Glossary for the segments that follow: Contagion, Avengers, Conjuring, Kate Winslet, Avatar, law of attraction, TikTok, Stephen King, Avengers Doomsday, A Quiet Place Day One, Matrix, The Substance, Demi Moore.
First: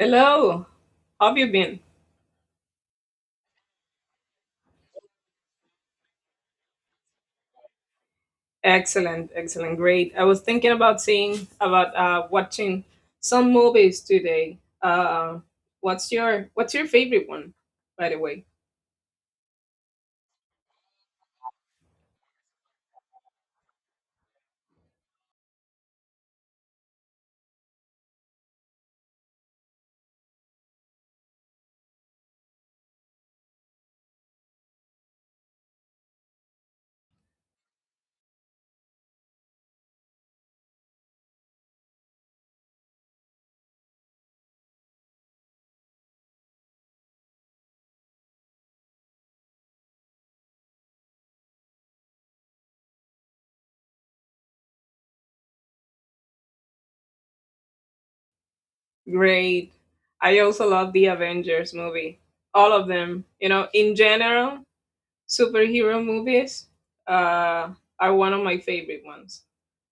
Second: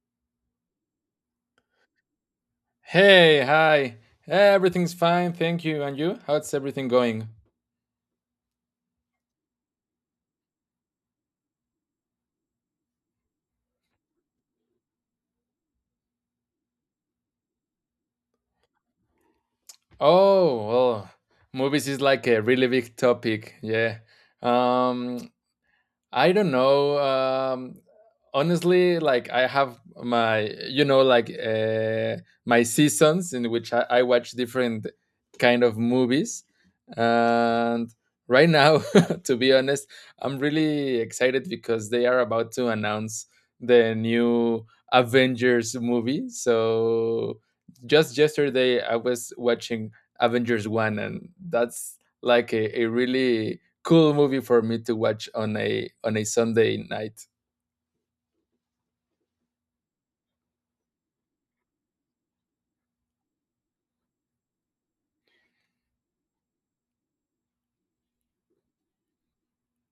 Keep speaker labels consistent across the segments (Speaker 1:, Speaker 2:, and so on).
Speaker 1: Hello, how have you been?
Speaker 2: Hey, hi. Everything's fine, thank you. And you? How's everything going?
Speaker 1: Excellent, excellent, great. I was thinking about seeing about watching some movies today. What's your favorite one, by the way?
Speaker 2: Oh, well, movies is like a really big topic. Yeah. Um, I don't know. Honestly, like I have my, like my seasons in which I watch different kind of movies, and right now, to be honest, I'm really excited because they are about to announce the new Avengers movie. So just yesterday, I was watching Avengers One, and that's like a really cool movie for me to watch on a Sunday night.
Speaker 1: Great. I also love the Avengers movie. All of them, you know, in general, superhero movies uh, are one of my favorite ones.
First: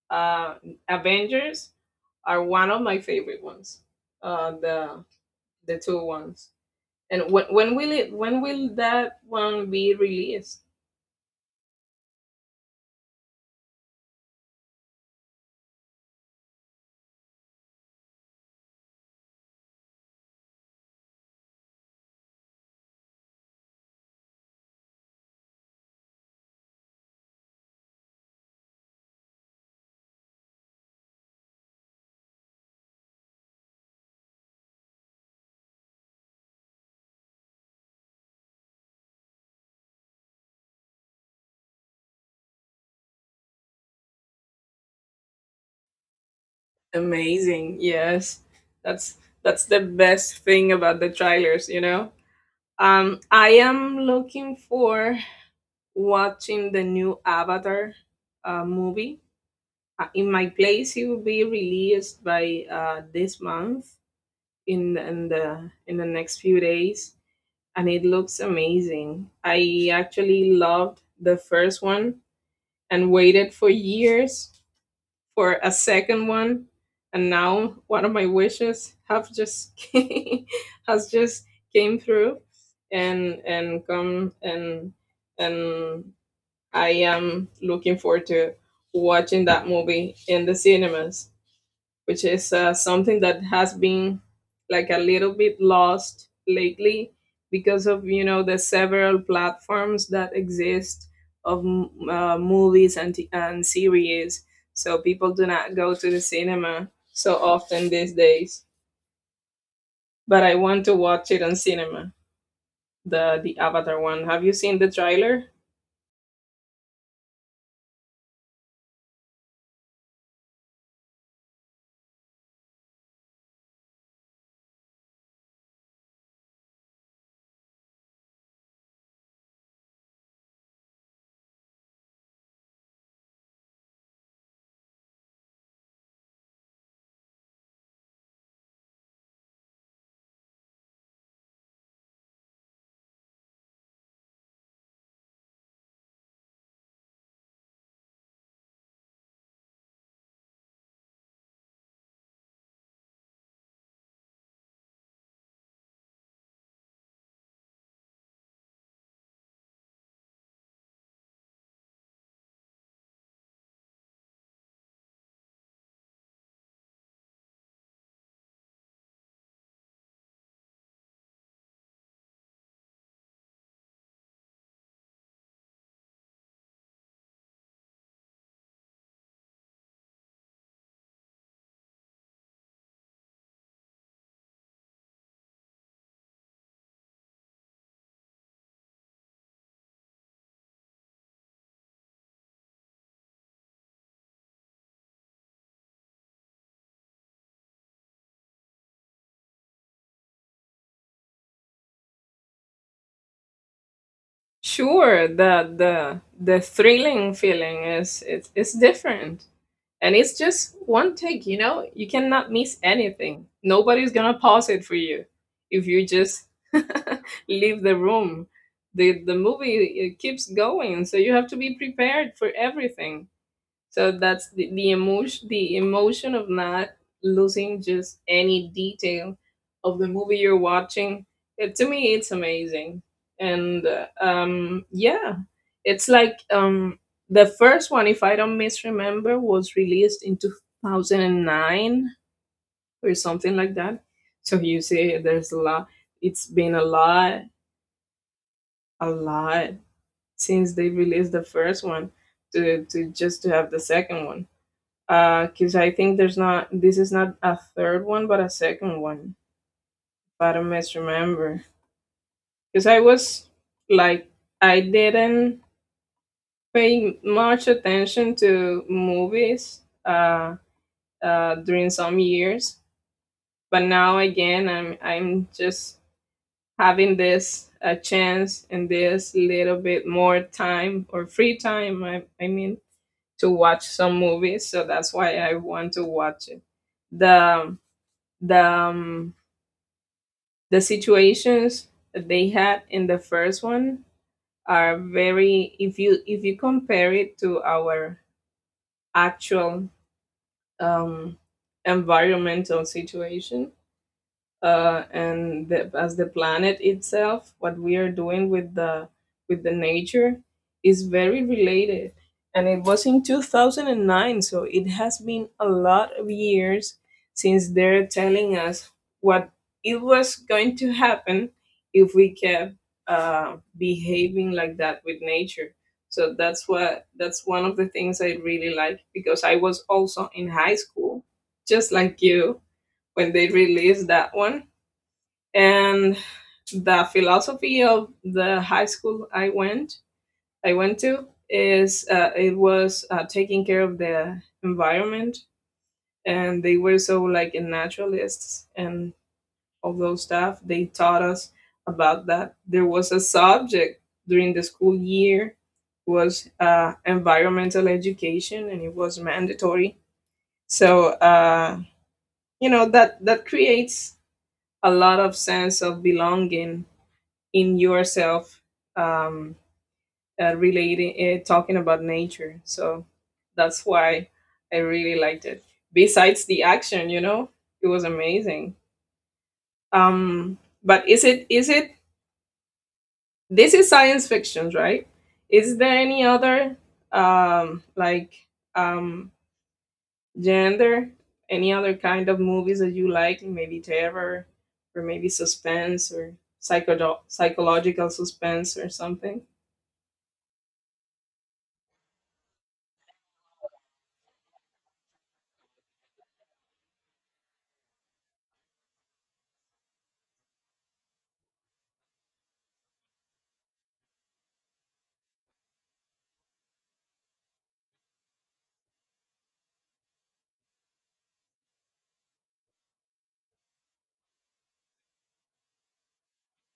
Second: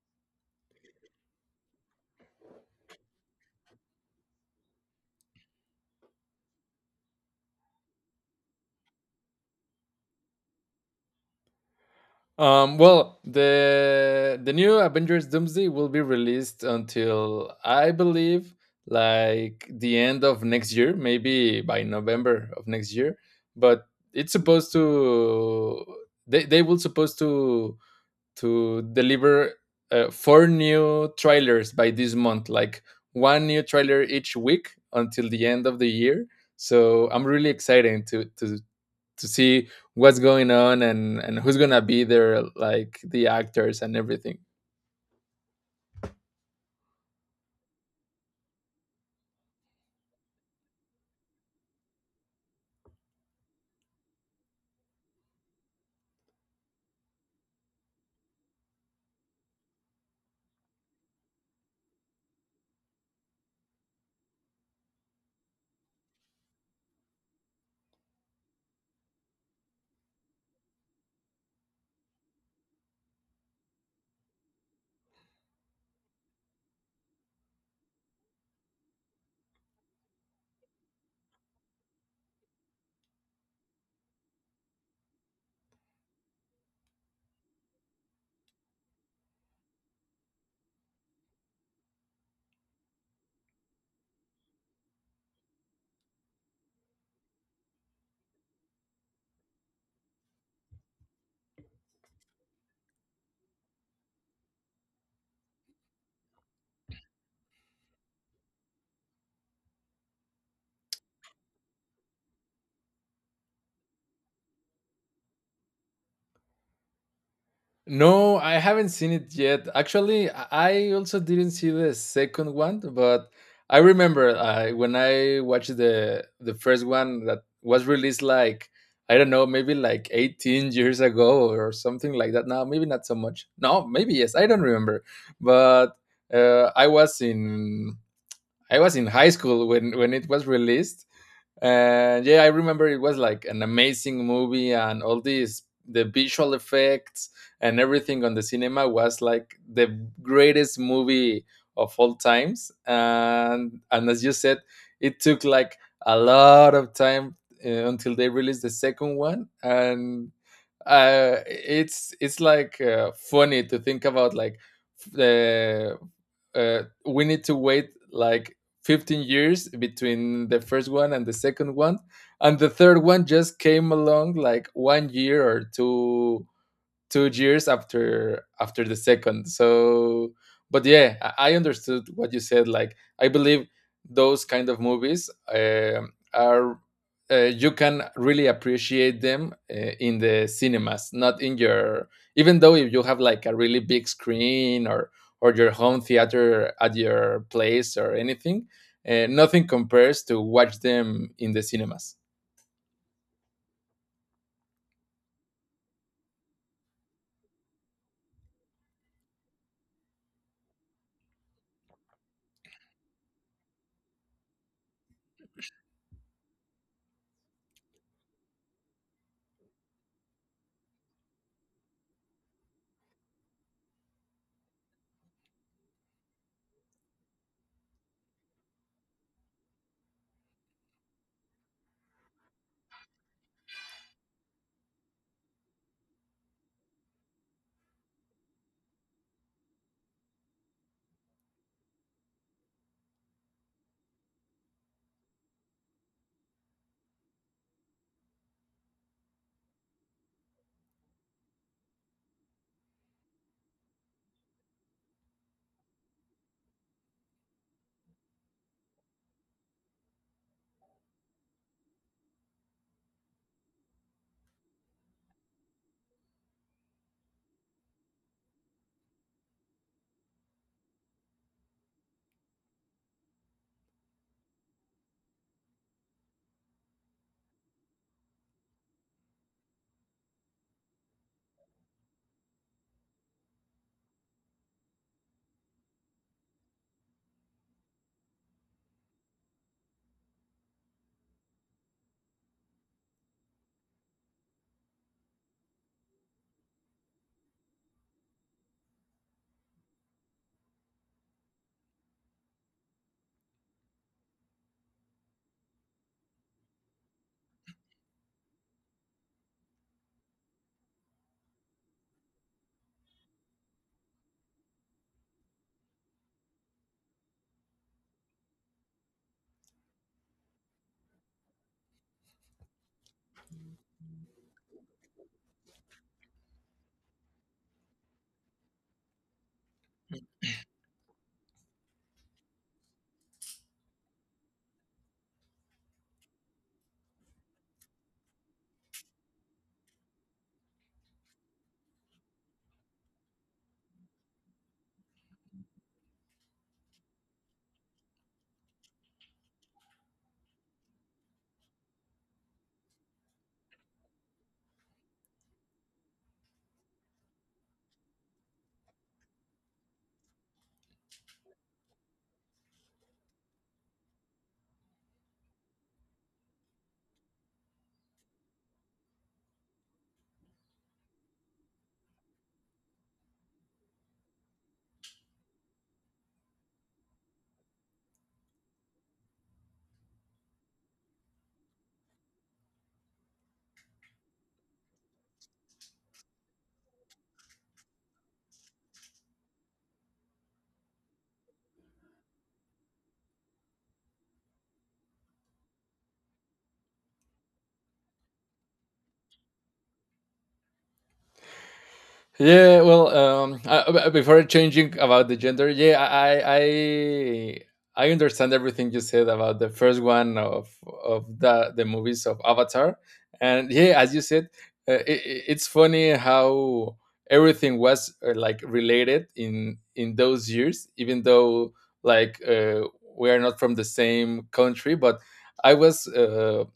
Speaker 1: Uh, Avengers are one of my favorite ones. Uh, the the two ones. And when will that one be released?
Speaker 2: Well, the new Avengers Doomsday will be released until I believe like the end of next year, maybe by November of next year. But it's supposed to they will supposed to deliver four new trailers by this month, like one new trailer each week until the end of the year. So I'm really excited to see what's going on and who's gonna be there, like the actors and everything.
Speaker 1: Amazing. Yes. That's that's the best thing about the trailers, you know? I am looking for watching the new Avatar movie. In my place it will be released by this month in the next few days, and it looks amazing. I actually loved the first one and waited for years for a second one, and now one of my wishes have just has just came through, and come and and I am looking forward to watching that movie in the cinemas, which is something that has been like a little bit lost lately because of, you know, the several platforms that exist of movies and series, so people do not go to the cinema so often these days. But I want to watch it on cinema. The Avatar one, have you seen the trailer?
Speaker 2: No, I haven't seen it yet. Actually, I also didn't see the second one, but I remember when I watched the first one that was released like I don't know, maybe like 18 years ago or something like that. Now, maybe not so much. No, maybe yes. I don't remember. But uh, I was in I was in high school when it was released, and yeah, I remember it was like an amazing movie, and all these, the visual effects and everything on the cinema was like the greatest movie of all times. And as you said, it took like a lot of time until they released the second one. And it's like funny to think about, like the we need to wait like 15 years between the first one and the second one, and the third one just came along like one year or two years after the second. So but yeah, I understood what you said. Like, I believe those kind of movies, um are, you can really appreciate them in the cinemas, not in your, even though if you have like a really big screen or your home theater at your place or anything, nothing compares to watch them in the cinemas.
Speaker 1: Sure, the thrilling feeling is it's different. And it's just one take, you know? You cannot miss anything. Nobody's gonna pause it for you if you just leave the room. The movie it keeps going, so you have to be prepared for everything. So that's the emotion, of not losing just any detail of the movie you're watching. It, to me, it's amazing. And yeah, it's like the first one, if I don't misremember, was released in 2009 or something like that. So you see, there's a lot. It's been a lot since they released the first one to just to have the second one, because I think there's not this is not a third one but a second one. But I must remember because I was like I didn't pay much attention to movies during some years, but now again I'm just having this a chance and this little bit more time, or free time I mean, to watch some movies. So that's why I want to watch it. The the um, the situations that they had in the first one are very, if you compare it to our actual um environmental situation, and the, as the planet itself, what we are doing with the nature, is very related. And it was in 2009, so it has been a lot of years since they're telling us what it was going to happen if we kept behaving like that with nature. So that's one of the things I really like, because I was also in high school, just like you, when they released that one. And the philosophy of the high school I went to, is it was taking care of the environment, and they were so like naturalists and all those stuff. They taught us about that. There was a subject during the school year was environmental education, and it was mandatory. So you know that that creates a lot of sense of belonging in yourself, um, relating talking about nature. So that's why I really liked it, besides the action, you know. It was amazing. um but is it, this is science fiction, right? Is there any other um like um gender, any other kind of movies that you like? Maybe terror, or maybe suspense, or psychological suspense or something?
Speaker 2: Yeah, well, before changing about the gender, yeah, I understand everything you said about the first one of the movies of Avatar, and yeah, as you said, uh, it, it's funny how everything was like related in those years, even though like we are not from the same country, but I was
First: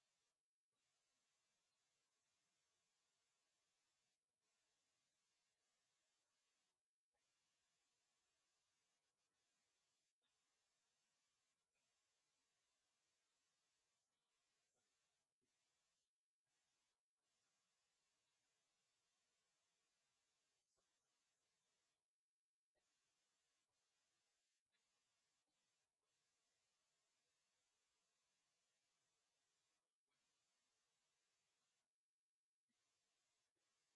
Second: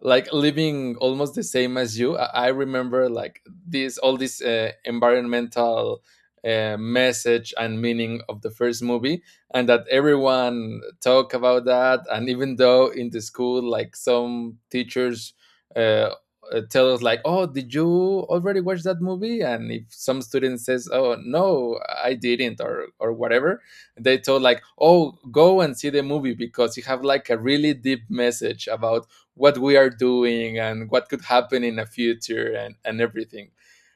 Speaker 2: like living almost the same as you. I remember like this, all this environmental message and meaning of the first movie, and that everyone talk about that. And even though in the school, like some teachers uh, tell us like, "Oh, did you already watch that movie?" And if some student says, "Oh, no, I didn't," or whatever, they told like, "Oh, go and see the movie because you have like a really deep message about what we are doing and what could happen in the future," and everything.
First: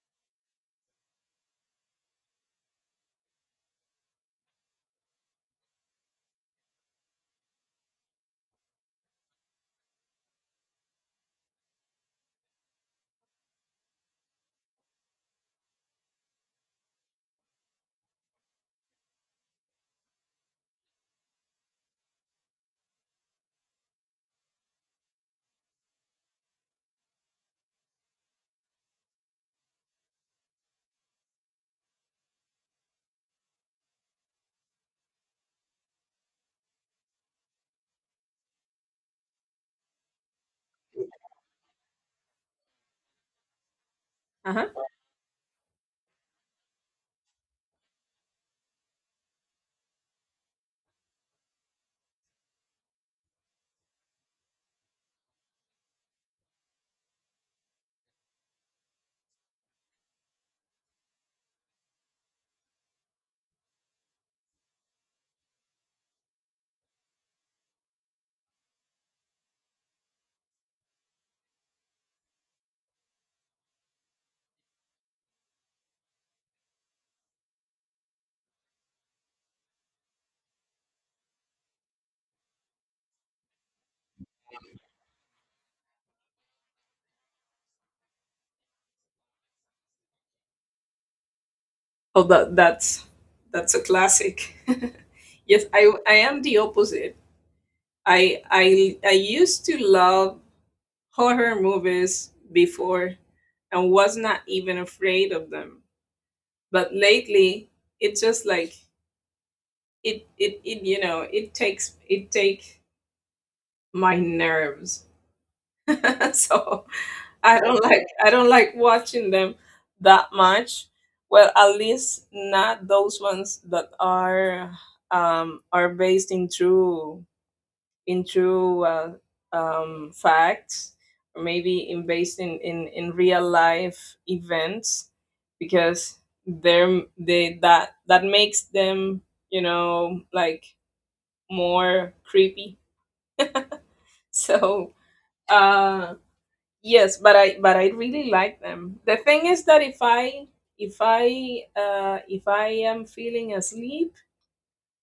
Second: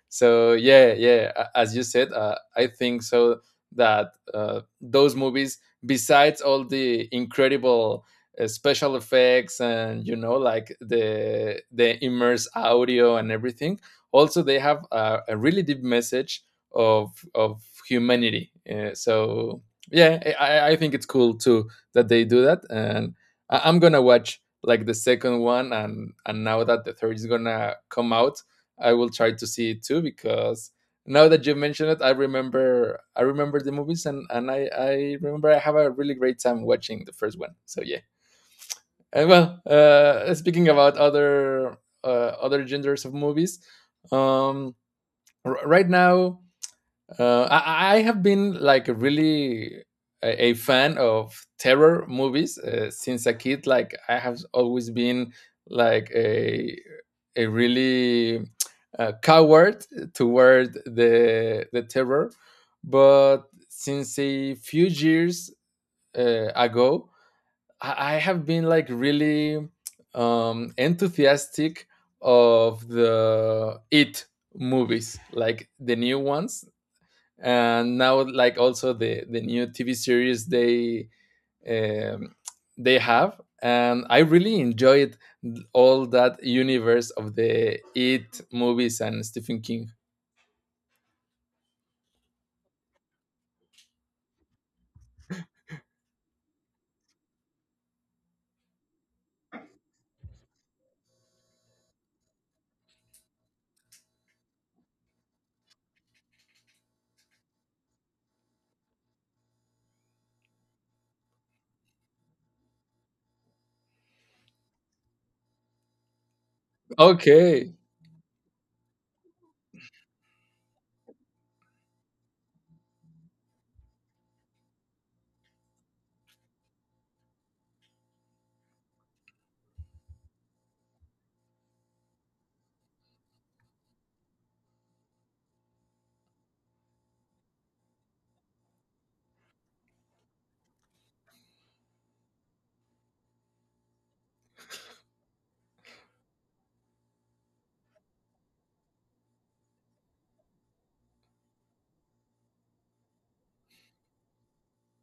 Speaker 2: So yeah, yeah, as you said, I think so that those movies, besides all the incredible special effects and you know, like the immerse audio and everything, also they have a really deep message of humanity. So yeah, I think it's cool too that they do that. And I'm gonna watch like the second one. And now that the third is gonna come out, I will try to see it too because now that you mentioned it, I remember the movies. And I remember I have a really great time watching the first one. So yeah. And well, speaking about other other genders of movies, um right now, I have been like really a fan of terror movies since a kid. Like, I have always been like a really coward toward the terror, but since a few years ago, I have been like really enthusiastic of the It movies, like the new ones, and now like also the new TV series um, they have. And I really enjoyed all that universe of the It movies and Stephen King.
Speaker 1: Oh, that's a classic. Yes, I am the opposite. I I used to love horror movies before and was not even afraid of them. But lately, it's just like it, you know, it take my nerves so
Speaker 2: Okay.
Speaker 1: I don't like watching them that much. Well, at least not those ones that are based in true, in true uh, facts, or maybe in based in, in real life events, because they're they that that makes them, you know, like more creepy. So, uh, yes, but I really like them. The thing is that if I am feeling asleep,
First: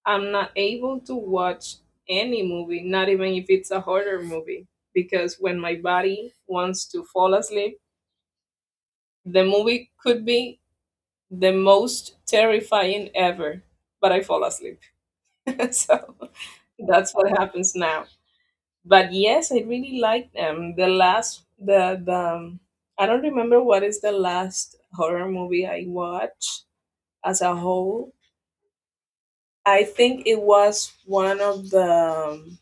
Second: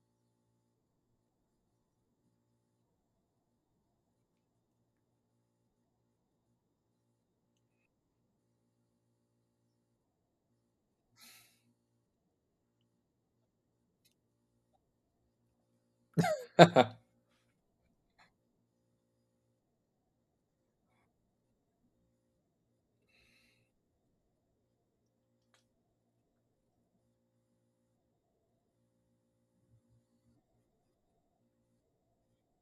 Speaker 1: I'm not able to watch any movie, not even if it's a horror movie, because when my body wants to fall asleep, the movie could be the most terrifying ever, but I fall asleep. So that's what happens now. But yes, I really like them. The last, the I don't remember what is the last horror movie I watched as a whole. I think it was one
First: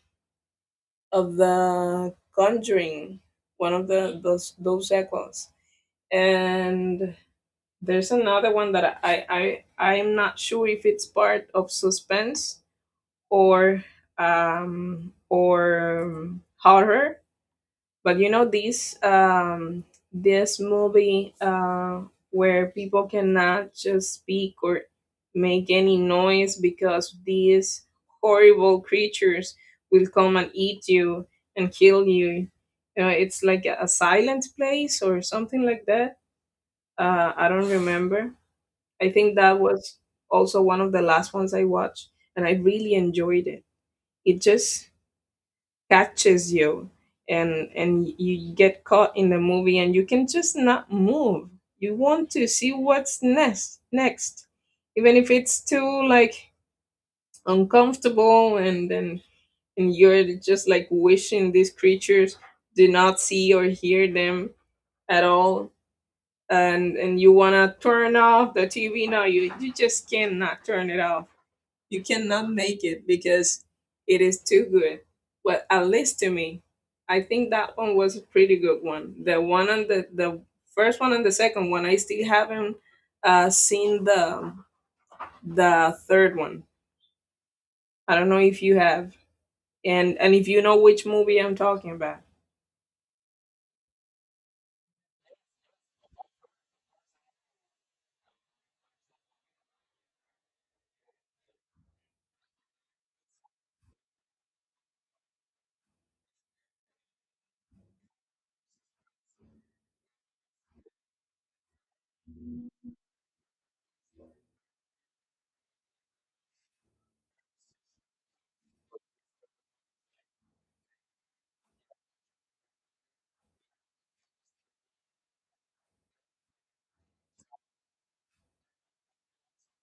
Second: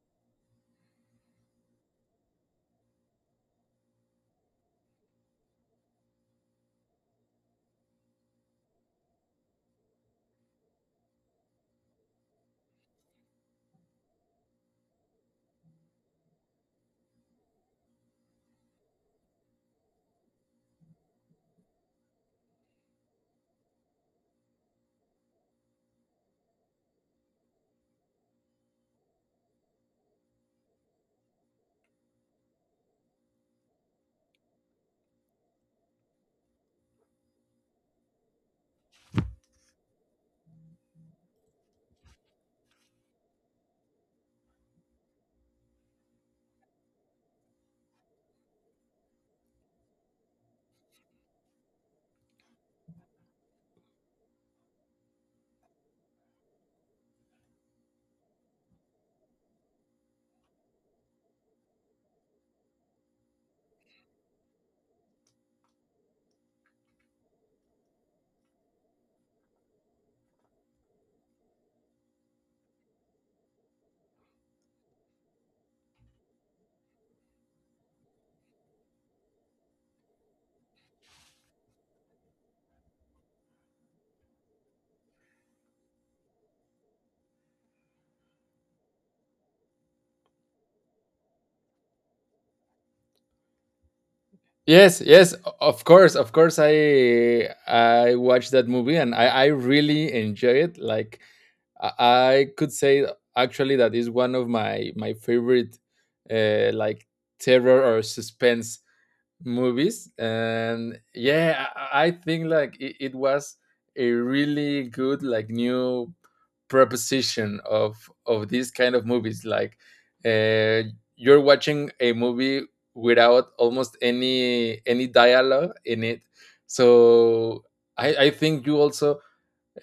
Speaker 1: of the Conjuring, one of the those sequels, and there's another one that I I'm not sure if it's part of suspense or horror. But you know this this movie where people cannot just speak or make any noise because these horrible creatures will come and eat you and kill you. You know, it's like a silent place or something like that. I don't remember. I think that was also one of the last ones I watched, and I really enjoyed it. It just catches you, and get caught in the movie, and you can just not move. You want to see what's next next, even if it's too like uncomfortable. And then, and you're just like wishing these creatures do not see or hear them at all. And you want to turn off the TV. No, you you just cannot turn it off. You cannot make it because it is too good. Well, at least to me, I think that one was a pretty good one. The one on the first one and the second one, I still haven't seen the third one. I don't know if you have, and if you know which movie I'm talking about.
Speaker 2: Yes, yes, of course, of course, I watched that movie, and I really enjoy it. Like, I could say actually that is one of my my favorite like terror or suspense movies. And yeah, I think like it was a really good like new proposition of these kind of movies. Like, uh, you're watching a movie without almost any dialogue in it. So I think you also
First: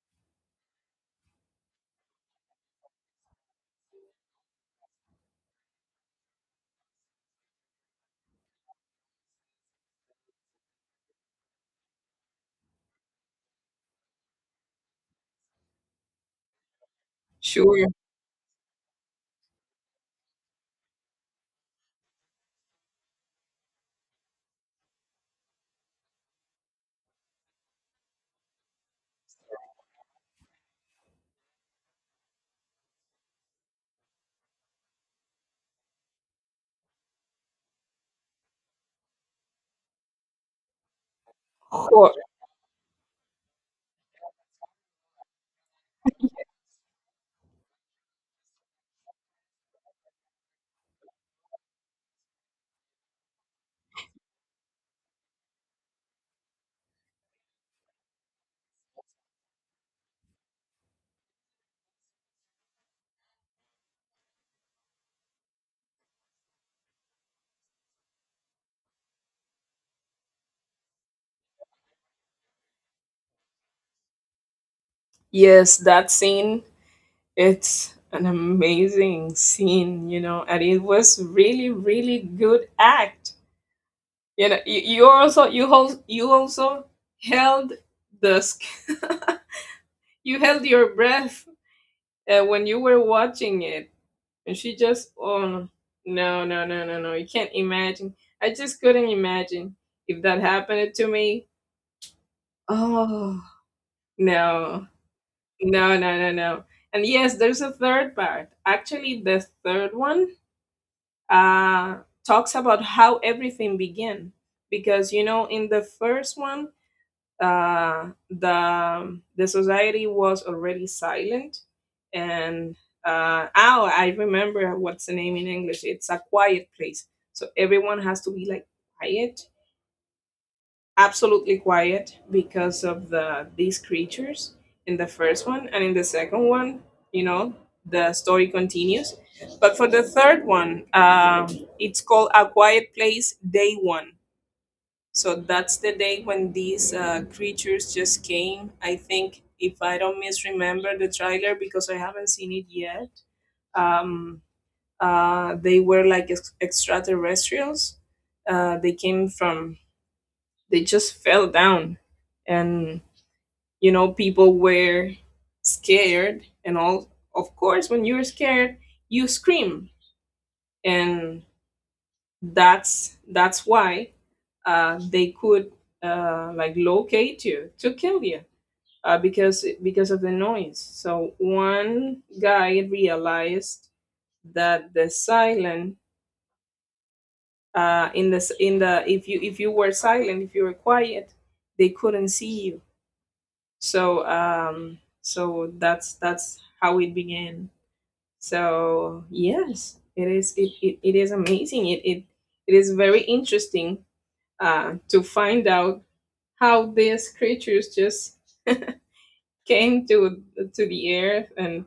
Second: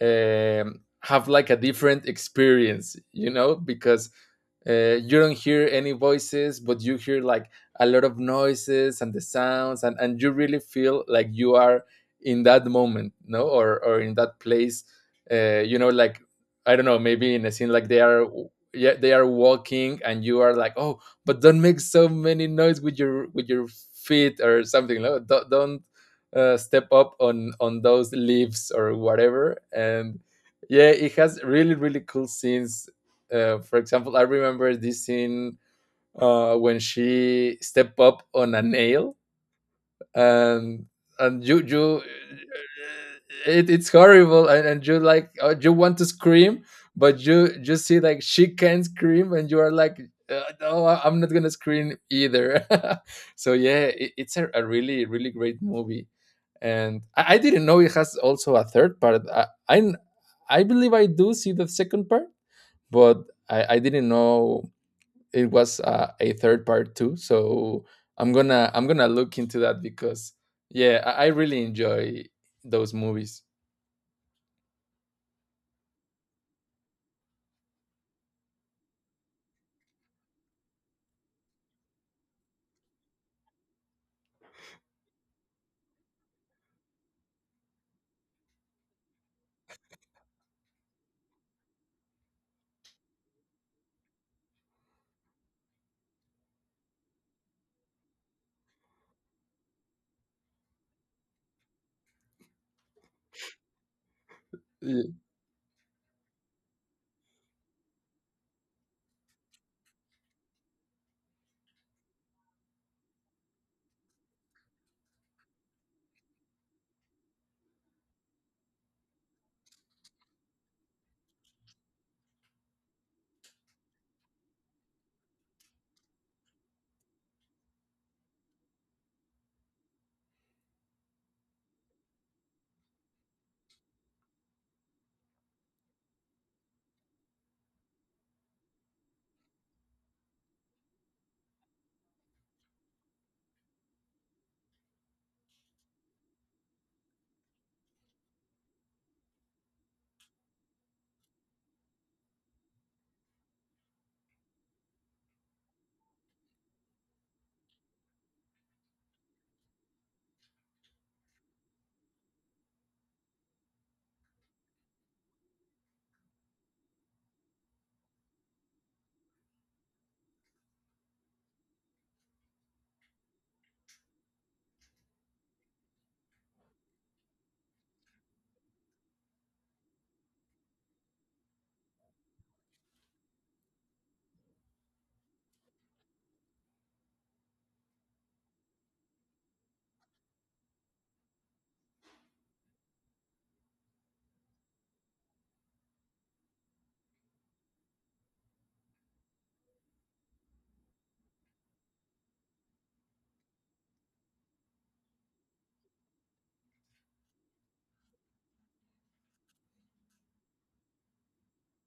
Speaker 2: have like a different experience, you know, because you don't hear any voices, but you hear like a lot of noises and the sounds, and you really feel like you are in that moment, no, or in that place, you know, like, I don't know, maybe in a scene
Speaker 1: Sure.
Speaker 2: like they are. Yeah, they are walking, and you are like, "Oh, but don't make so many noise with your feet or something. No, don't, step up on those leaves or whatever." And yeah, it has really really cool scenes. For example, I remember this scene when she step up on a nail. and and you you
Speaker 1: Hor-
Speaker 2: it's horrible. And you like, you want to scream, but you see like she can scream, and you are like, "No, I'm not gonna scream either." So yeah, it's a really really great movie. And I didn't know it has also a third part. I believe I do see the second part, but I didn't know it was a third part too. So I'm gonna look into that because yeah, I really enjoy those movies.
Speaker 1: Yes, that scene. It's an amazing scene, you know, and it was really, really good act. You know, you hold you also held the sc- you held your breath when you were watching it. And she just, oh, no, you can't imagine. I just couldn't imagine if that happened to me. Oh, no
Speaker 2: Y-
Speaker 1: no. And yes, there's a third part. Actually, the third one uh talks about how everything began, because you know in the first one, the society was already silent. And oh, I remember what's the name in English. It's A Quiet Place, so everyone has to be like quiet, absolutely quiet, because of the these creatures in the first one, and in the second one, you know, the story continues. But for the third one, it's called A Quiet Place Day One. So that's the day when these creatures just came. I think, if I don't misremember the trailer, because I haven't seen it yet, um, they were like extraterrestrials. Uh, they came from, they just fell down. And, you know, people were scared. And all, of course, when you're scared, you scream. And that's why they could like locate you to kill you because of the noise. So one guy realized that the silent, in the s- in the if you were silent, if you were quiet, they couldn't see you. So so that's how it began. So yes, it is amazing. It is very interesting to find out how these creatures just came to the earth and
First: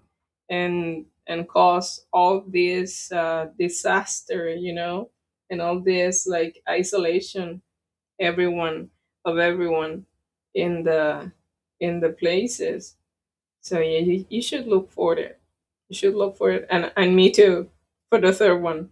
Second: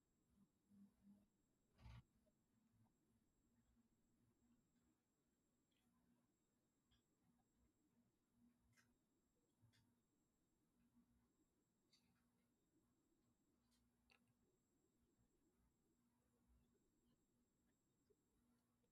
Speaker 1: caused all this disaster, you know, and all this like isolation, everyone everyone in the in the places. So yeah, you should look for it. You should look for it, and me too, for the third one.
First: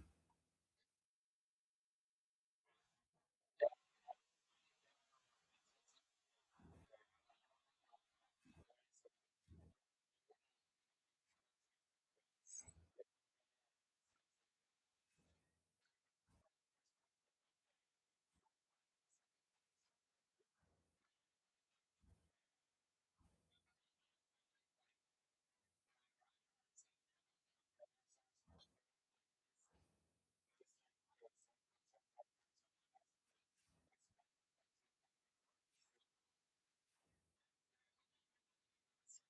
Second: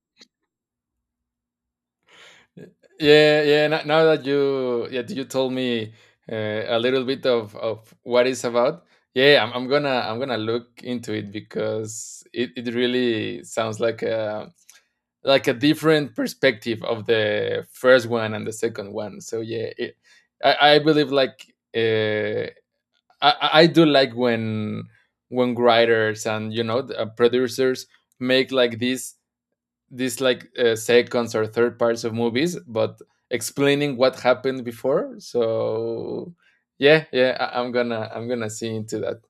Speaker 2: Yeah, yeah. Now, that you, yeah, you told me a little bit of what it's about. Yeah, I'm gonna look into it because it really sounds like a different perspective of the first one and the second one. So yeah, I believe like. Uh, I do like when writers and you know, the, producers make like these like seconds or third parts of movies, but explaining what happened before. So yeah, yeah, I'm gonna see into that.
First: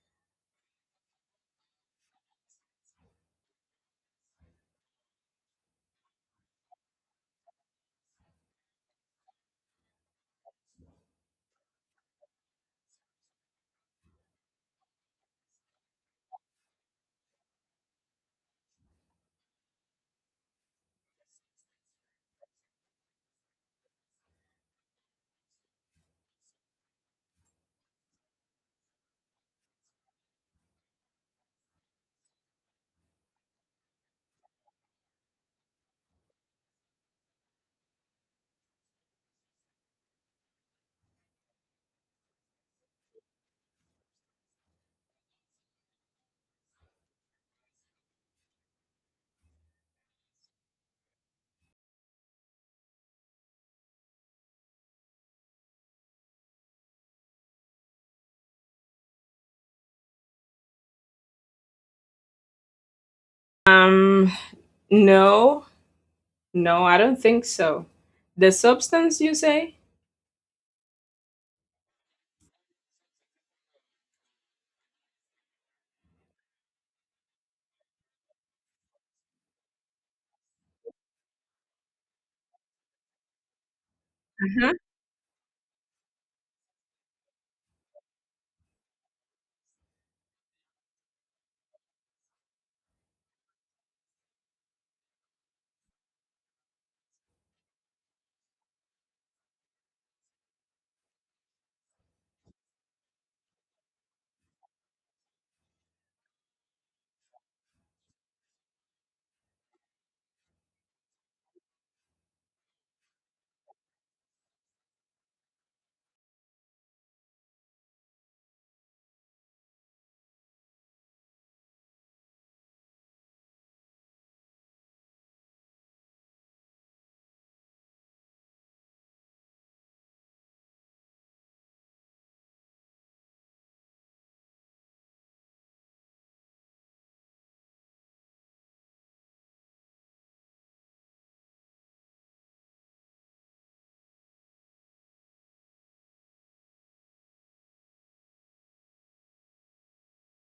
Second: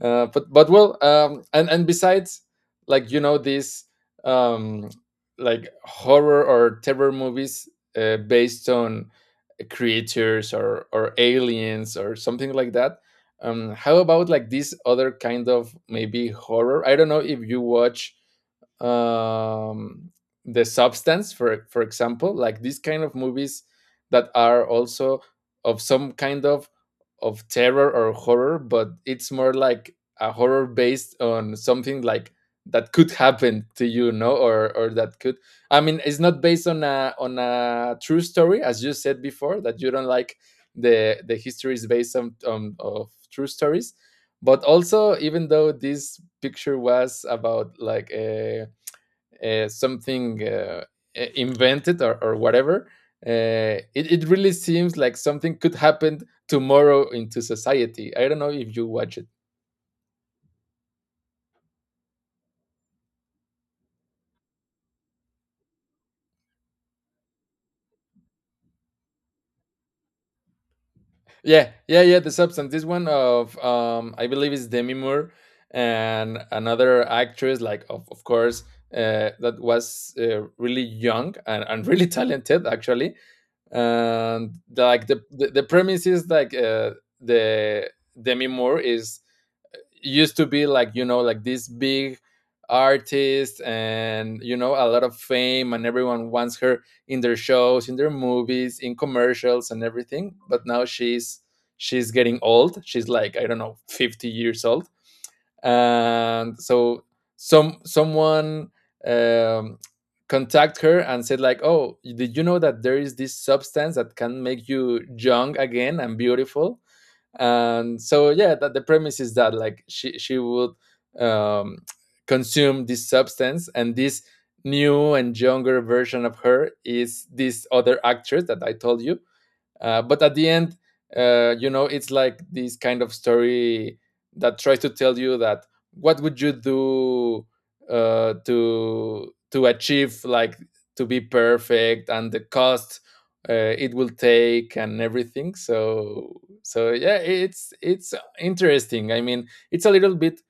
Speaker 2: But well and besides like, you know, these um like horror or terror movies based on creatures or aliens or something like that, how about like this other kind of, maybe horror, I don't know if you watch, um the Substance, for example like these kind of movies that are also of some kind of terror or horror, but it's more like a horror based on something like that could happen to you, no, or that could. I mean, it's not based on a true story, as you said before, that you don't like the history is based on, of true stories. But also, even though this picture was about like a something, invented or whatever, it really seems like something could happen tomorrow into society. I don't know if you watch it.
Speaker 1: Um, no, no, I don't think so. The substance, you say?
Speaker 2: Yeah, yeah, yeah, The Substance, this one of, I believe it's Demi Moore and another actress like, of course, that was really young and really talented actually. And the, like the, the premise is like, the Demi Moore is, used to be like, you know, like this big artist, and you know, a lot of fame, and everyone wants her in their shows, in their movies, in commercials and everything. But now she's getting old, she's like, I don't know, 50 years old. And so some someone um, contact her and said like, "Oh, did you know that there is this substance that can make you young again and beautiful?" And so yeah, that the premise is that like, she would um, consume this substance, and this new and younger version of her is this other actress that I told you. But at the end, you know, it's like this kind of story that tries to tell you that, what would you do to achieve like to be perfect, and the cost it will take and everything. So so yeah, it's interesting. I mean, it's a little bit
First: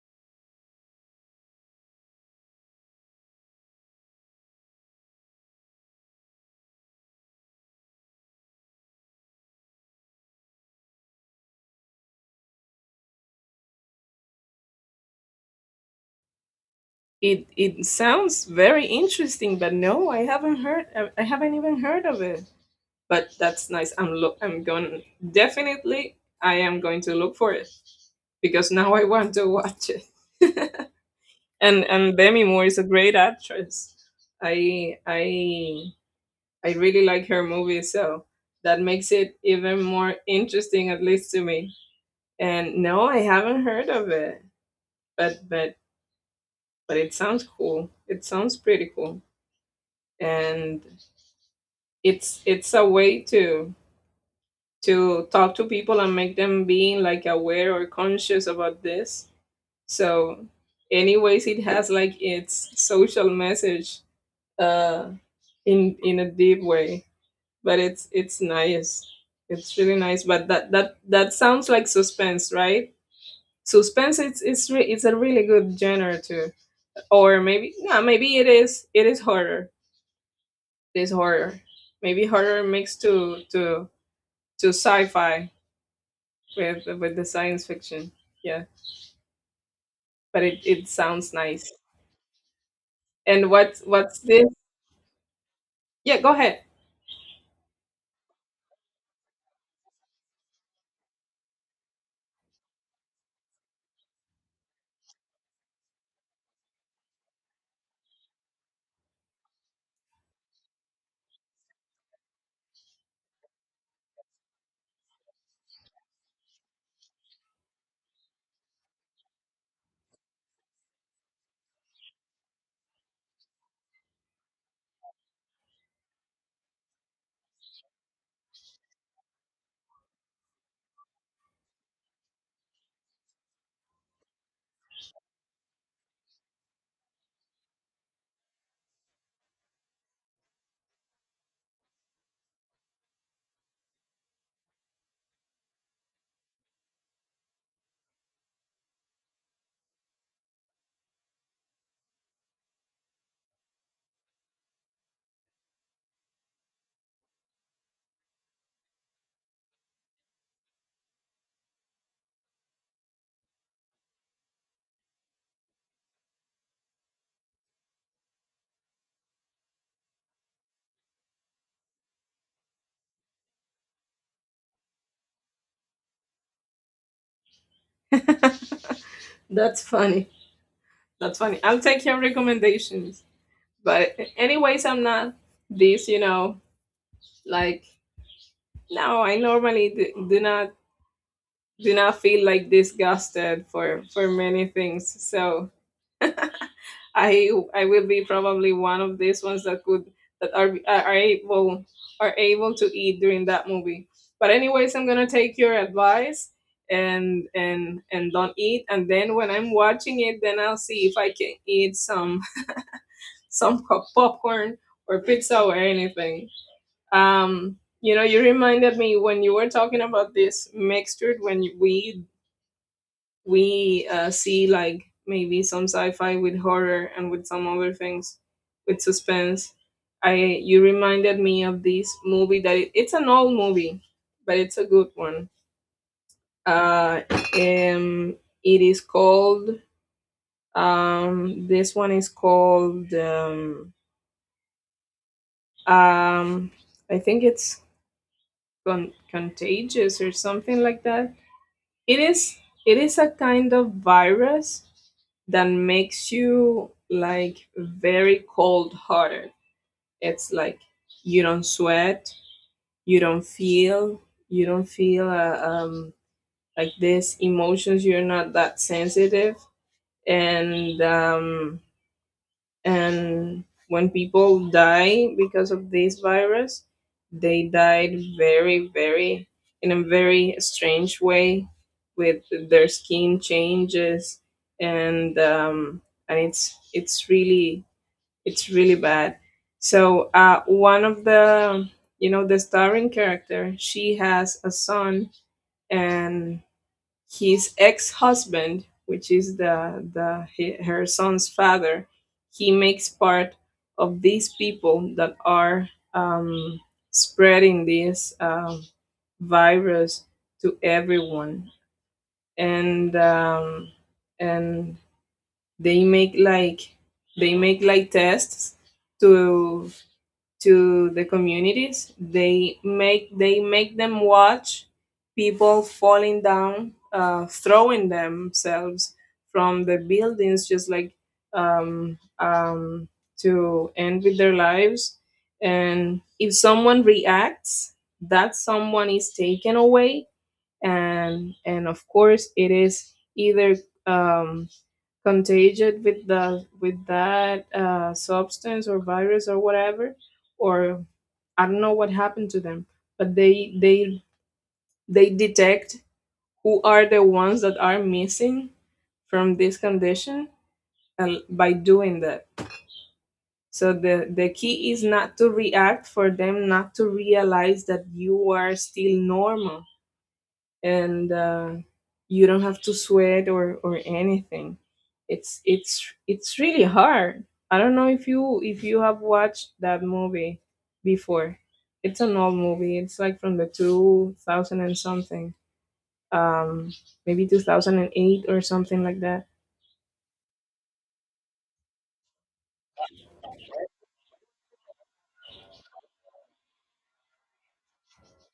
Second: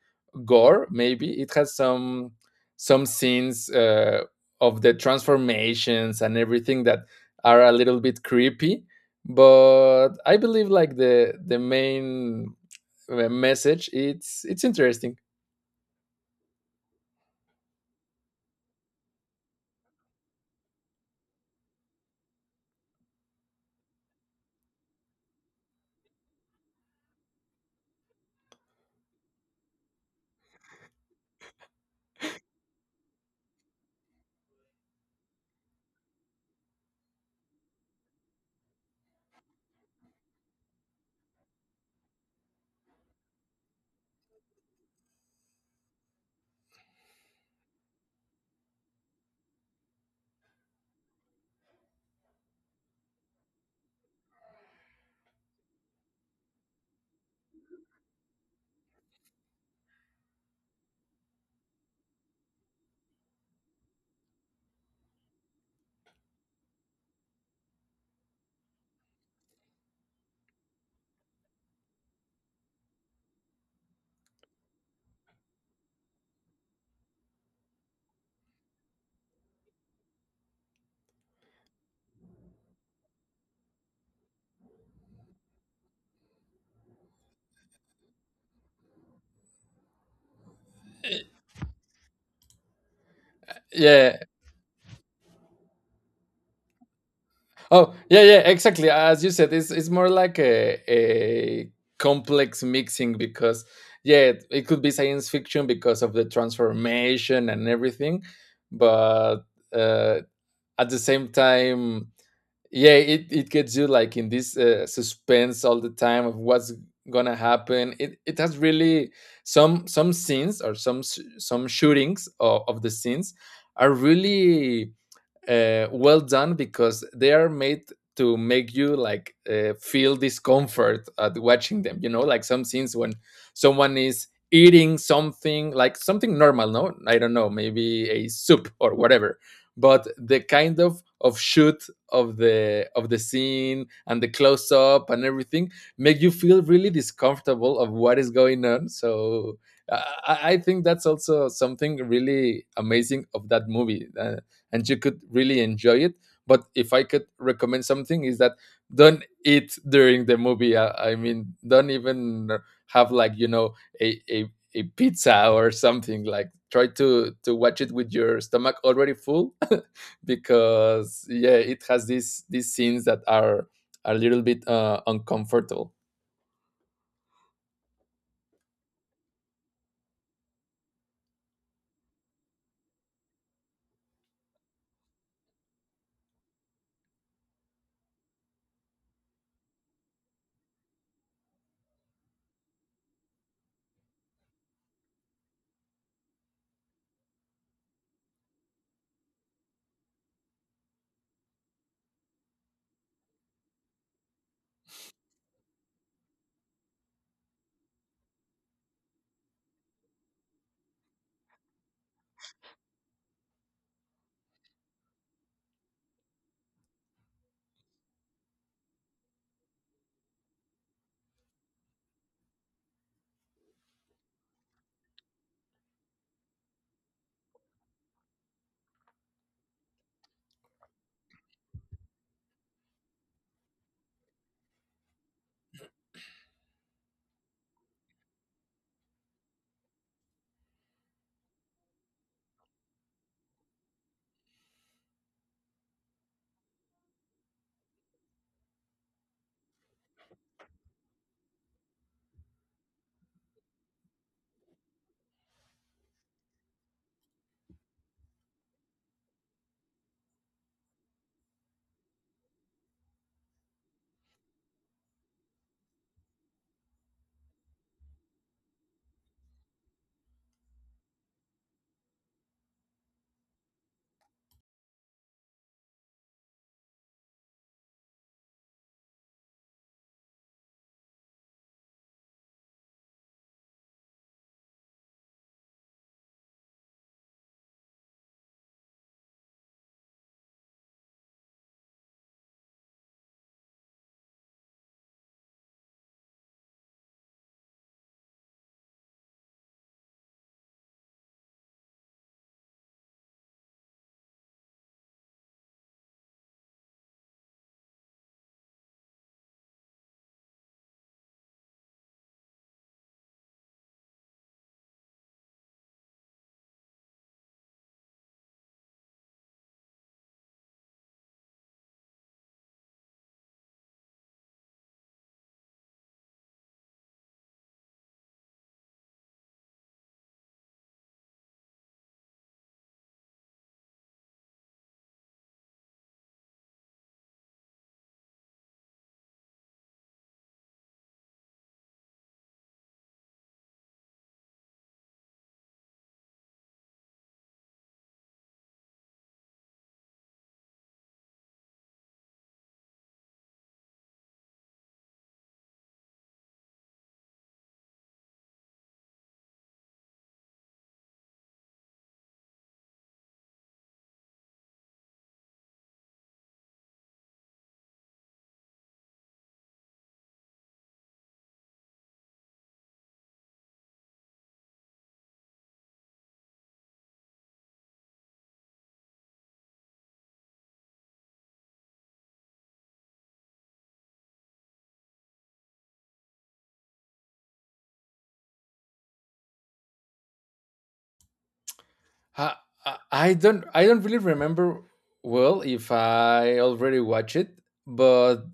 Speaker 2: gore Maybe it has some scenes of the transformations and everything that are a little bit creepy, but I believe like the main message, it's interesting.
Speaker 1: It sounds very interesting, but no, I haven't heard. I haven't even heard of it. But that's nice. I'm look. I'm going definitely. I am going to look for it because now I want to watch it. And Demi Moore is a great actress. I I really like her movies, so that makes it even more interesting, at least to me. And no, I haven't heard of it, but but it sounds cool. It sounds pretty cool. And it's a way to talk to people and make them being like aware or conscious about this. So, anyways, it has like its social message uh, in a deep way, but it's nice. It's really nice. But that sounds like suspense, right? Suspense it's a really good genre too. Or maybe no, maybe it is horror. It is horror. Maybe horror mixed to sci-fi with the science fiction. Yeah, but it sounds nice. And what
Speaker 2: Yeah.
Speaker 1: what's this? Yeah, go ahead.
Speaker 2: Oh, yeah, yeah, exactly as you said, it's more like a complex mixing because yeah, it could be science fiction because of the transformation and everything, but uh, at the same time, yeah, it gets you like in this suspense all the time of what's gonna happen. It has really some scenes or some shootings of the scenes are really well done because they are made to make you like feel discomfort at watching them, you know, like some scenes when someone is eating something, like something normal. No, I don't know, maybe a soup or whatever, but the kind of shoot of the scene and the close up and everything make you feel really discomfortable of what is going on. So I I think that's also something really amazing of that movie. And you could really enjoy it, but if I could recommend something is that don't eat during the movie. I mean, don't even have, like, you know, a a pizza or something. Like, try to watch it with your stomach already full because yeah, it has these scenes that are a little bit uncomfortable.
Speaker 1: That's funny. That's funny. I'll take your recommendations. But anyways, I'm not this. Like no, I normally do, do not feel like disgusted for many things. So I will be probably one of these ones that could that are are able to eat during that movie. But anyways, I'm gonna take your advice and don't eat. And then when I'm watching it, then I'll see if I can eat some popcorn or pizza or anything. You know, you reminded me when you were talking about this mixture when we see like maybe some sci-fi with horror and with some other things with suspense, I you reminded me of this movie that it's an old movie but it's a good one. uh um it is called this one is called um I think it's contagious or something like that. It is it is a kind of virus that makes you like very cold hearted. It's like you don't sweat, you don't feel, you don't feel like this emotions. You're not that sensitive, and um, and when people die because of this virus they died very very in a very strange way with their skin changes, and um, and it's really, it's really bad. So one of the, you know, the starring character, she has a son, and his ex-husband, which is the her son's father, he makes part of these people that are um, spreading this virus to everyone, and and they make like, tests to the communities. They make, them watch people falling down, throwing themselves from the buildings, just like, um, um, to end with their lives. And if someone reacts, that someone is taken away. And of course it is either um, contagious with the with that substance or virus or whatever, or I don't know what happened to them, but they detect who are the ones that are missing from this condition, by doing that. So the key is not to react, for them not to realize that you are still normal. And you don't have to sweat or anything. It's really hard. I don't know if you have watched that movie before. It's an old movie. It's like from the 2000 and something, um, maybe 2008 or something like that.
Speaker 2: I, I don't, I don't really remember well if I already watched it, but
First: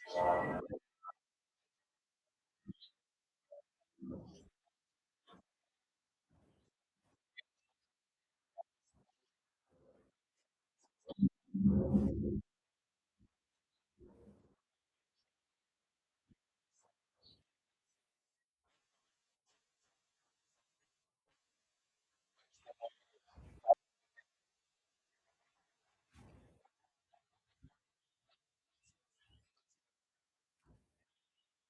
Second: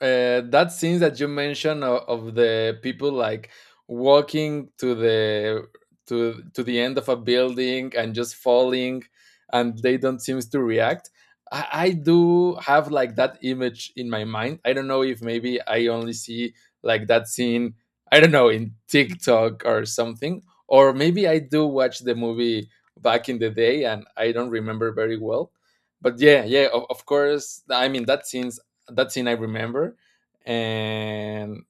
Speaker 2: that scene that you mentioned of the people like walking to the to the end of a building and just falling, and they don't seem to react. I do have like that image in my mind. I don't know if maybe I only see like that scene. I don't know, in TikTok or something, or maybe I do watch the movie back in the day and I don't remember very well. But yeah, yeah, of course, I mean that scenes, that scene I remember. And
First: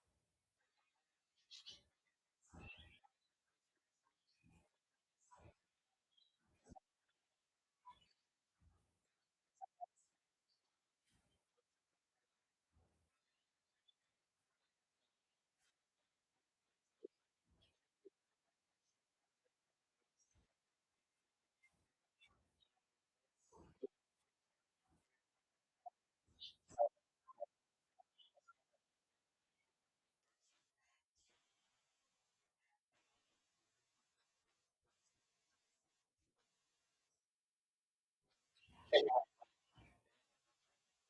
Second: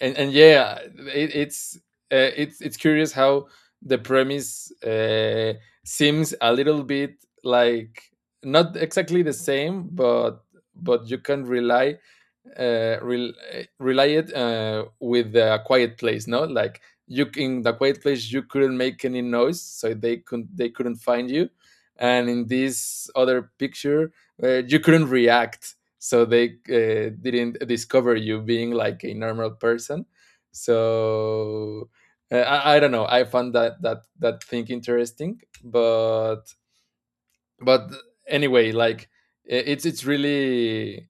Speaker 2: and yeah, it's it's curious how the premise seems a little bit like not exactly the same, but you can rely related with The Quiet Place. No, like, you, in The Quiet Place, you couldn't make any noise so they couldn't, they couldn't find you, and in this other picture, you couldn't react so they didn't discover you being like a normal person. So I don't know, I found that that that thing interesting, but anyway, like, it's really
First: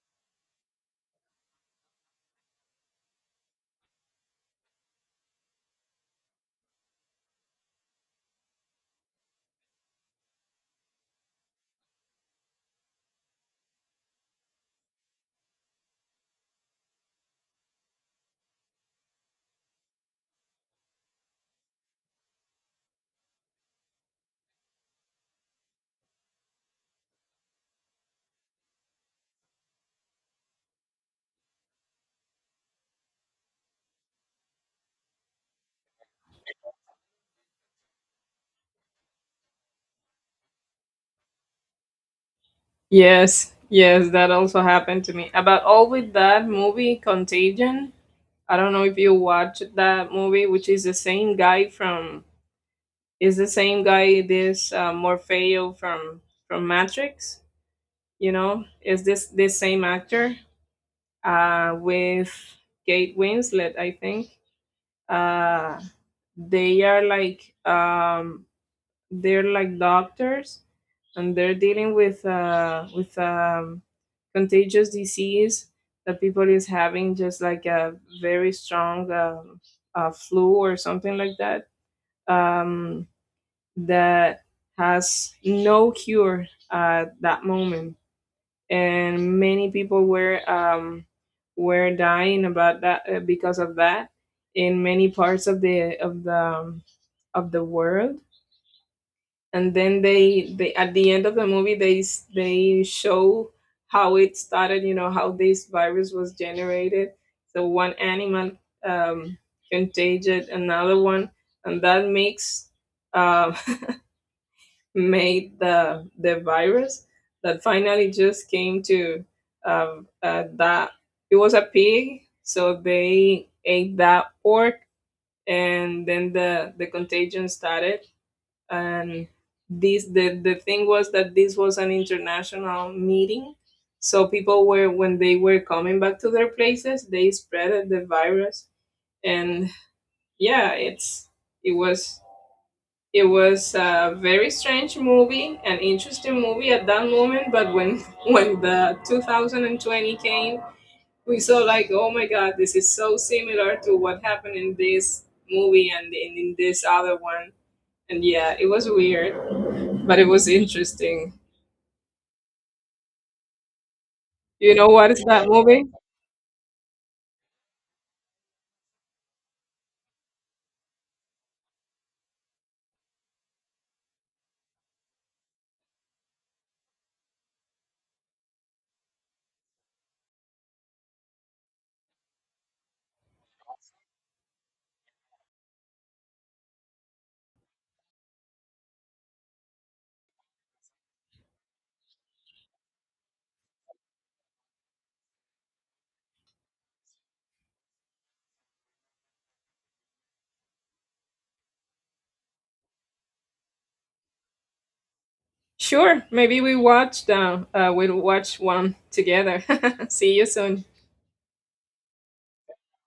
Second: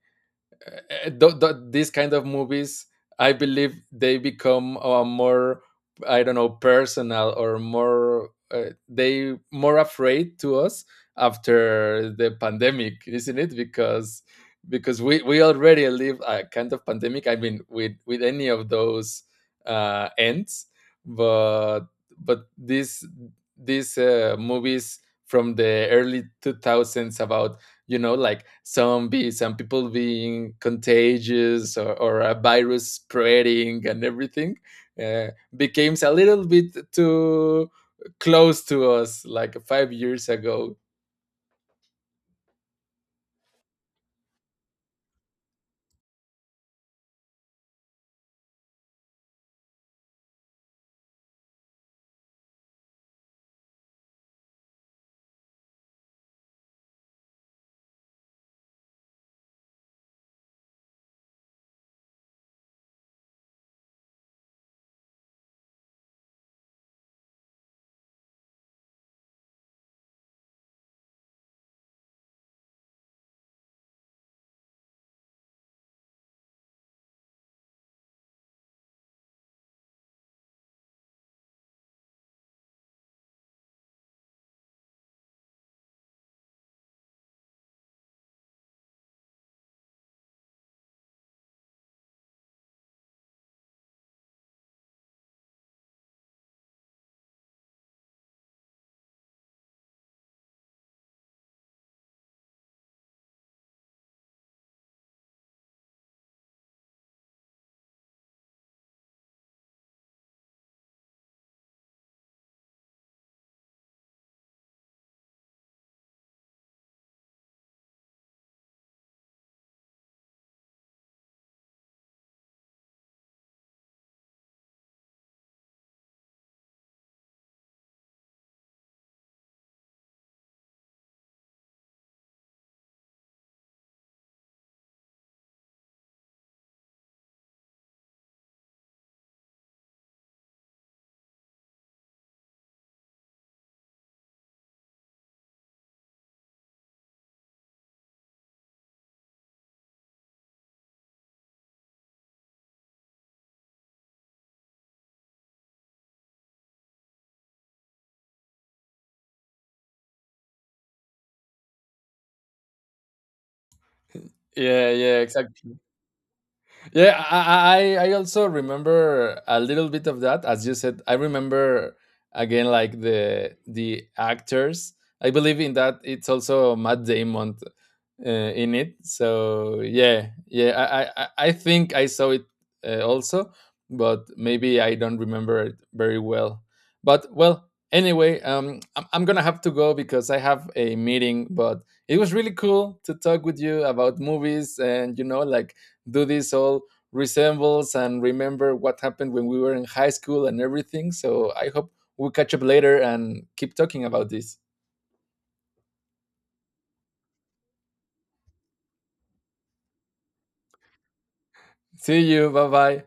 Speaker 2: uh, these kind of movies, I believe they become more, I don't know, personal or more they more afraid to us after the pandemic, isn't it? Because we already live a kind of pandemic, I mean, with any of those ends. but but these movies from the early 2000s about, you know, like zombies and people being contagious or a virus spreading and everything uh, becomes a little bit too close to us like 5 years ago.
Speaker 1: Yes, yes, that also happened to me. About all with that movie, Contagion. I don't know if you watched that movie, which is the same guy from, is the same guy this Morfeo from Matrix. You know, is this, this same actor with Kate Winslet? I think uh, they are like, they're like doctors, and they're dealing with contagious disease that people is having, just like a very strong flu or something like that. Um, that has no cure at that moment, and many people were, were dying about that, because of that, in many parts of the of the of the world. And then they at the end of the movie they show how it started. You know how this virus was generated. So one animal um, contagious another one, and that makes, um, made the virus that finally just came to that. It was a pig, so they ate that pork, and then the contagion started. And this, the thing was that this was an international meeting, so people were, when they were coming back to their places, they spread the virus. And yeah, it's, it was it was a very strange movie, an interesting movie at that moment. But when when the 2020 came, we saw like, oh my God, this is so similar to what happened in this movie and in this other one. And yeah, it was weird, but it was interesting. You know
Speaker 2: Yeah,
Speaker 1: what
Speaker 2: yeah,
Speaker 1: is that
Speaker 2: exactly.
Speaker 1: movie?
Speaker 2: Yeah, I also remember a little bit of that. As you said, I remember again like the actors. I believe in that it's also Matt Damon uh, in it. So yeah, yeah, I think I saw it also, but maybe I don't remember it very well. But well, anyway, I'm gonna have to go because I have a meeting. But it was really cool to talk with you about movies and, you know, like do this all resembles and remember what happened when we were in high school and everything. So I hope we'll catch up later and keep talking about this.
Speaker 1: Sure, maybe we watch we'll watch one together. See you soon.
Speaker 2: See you. Bye bye.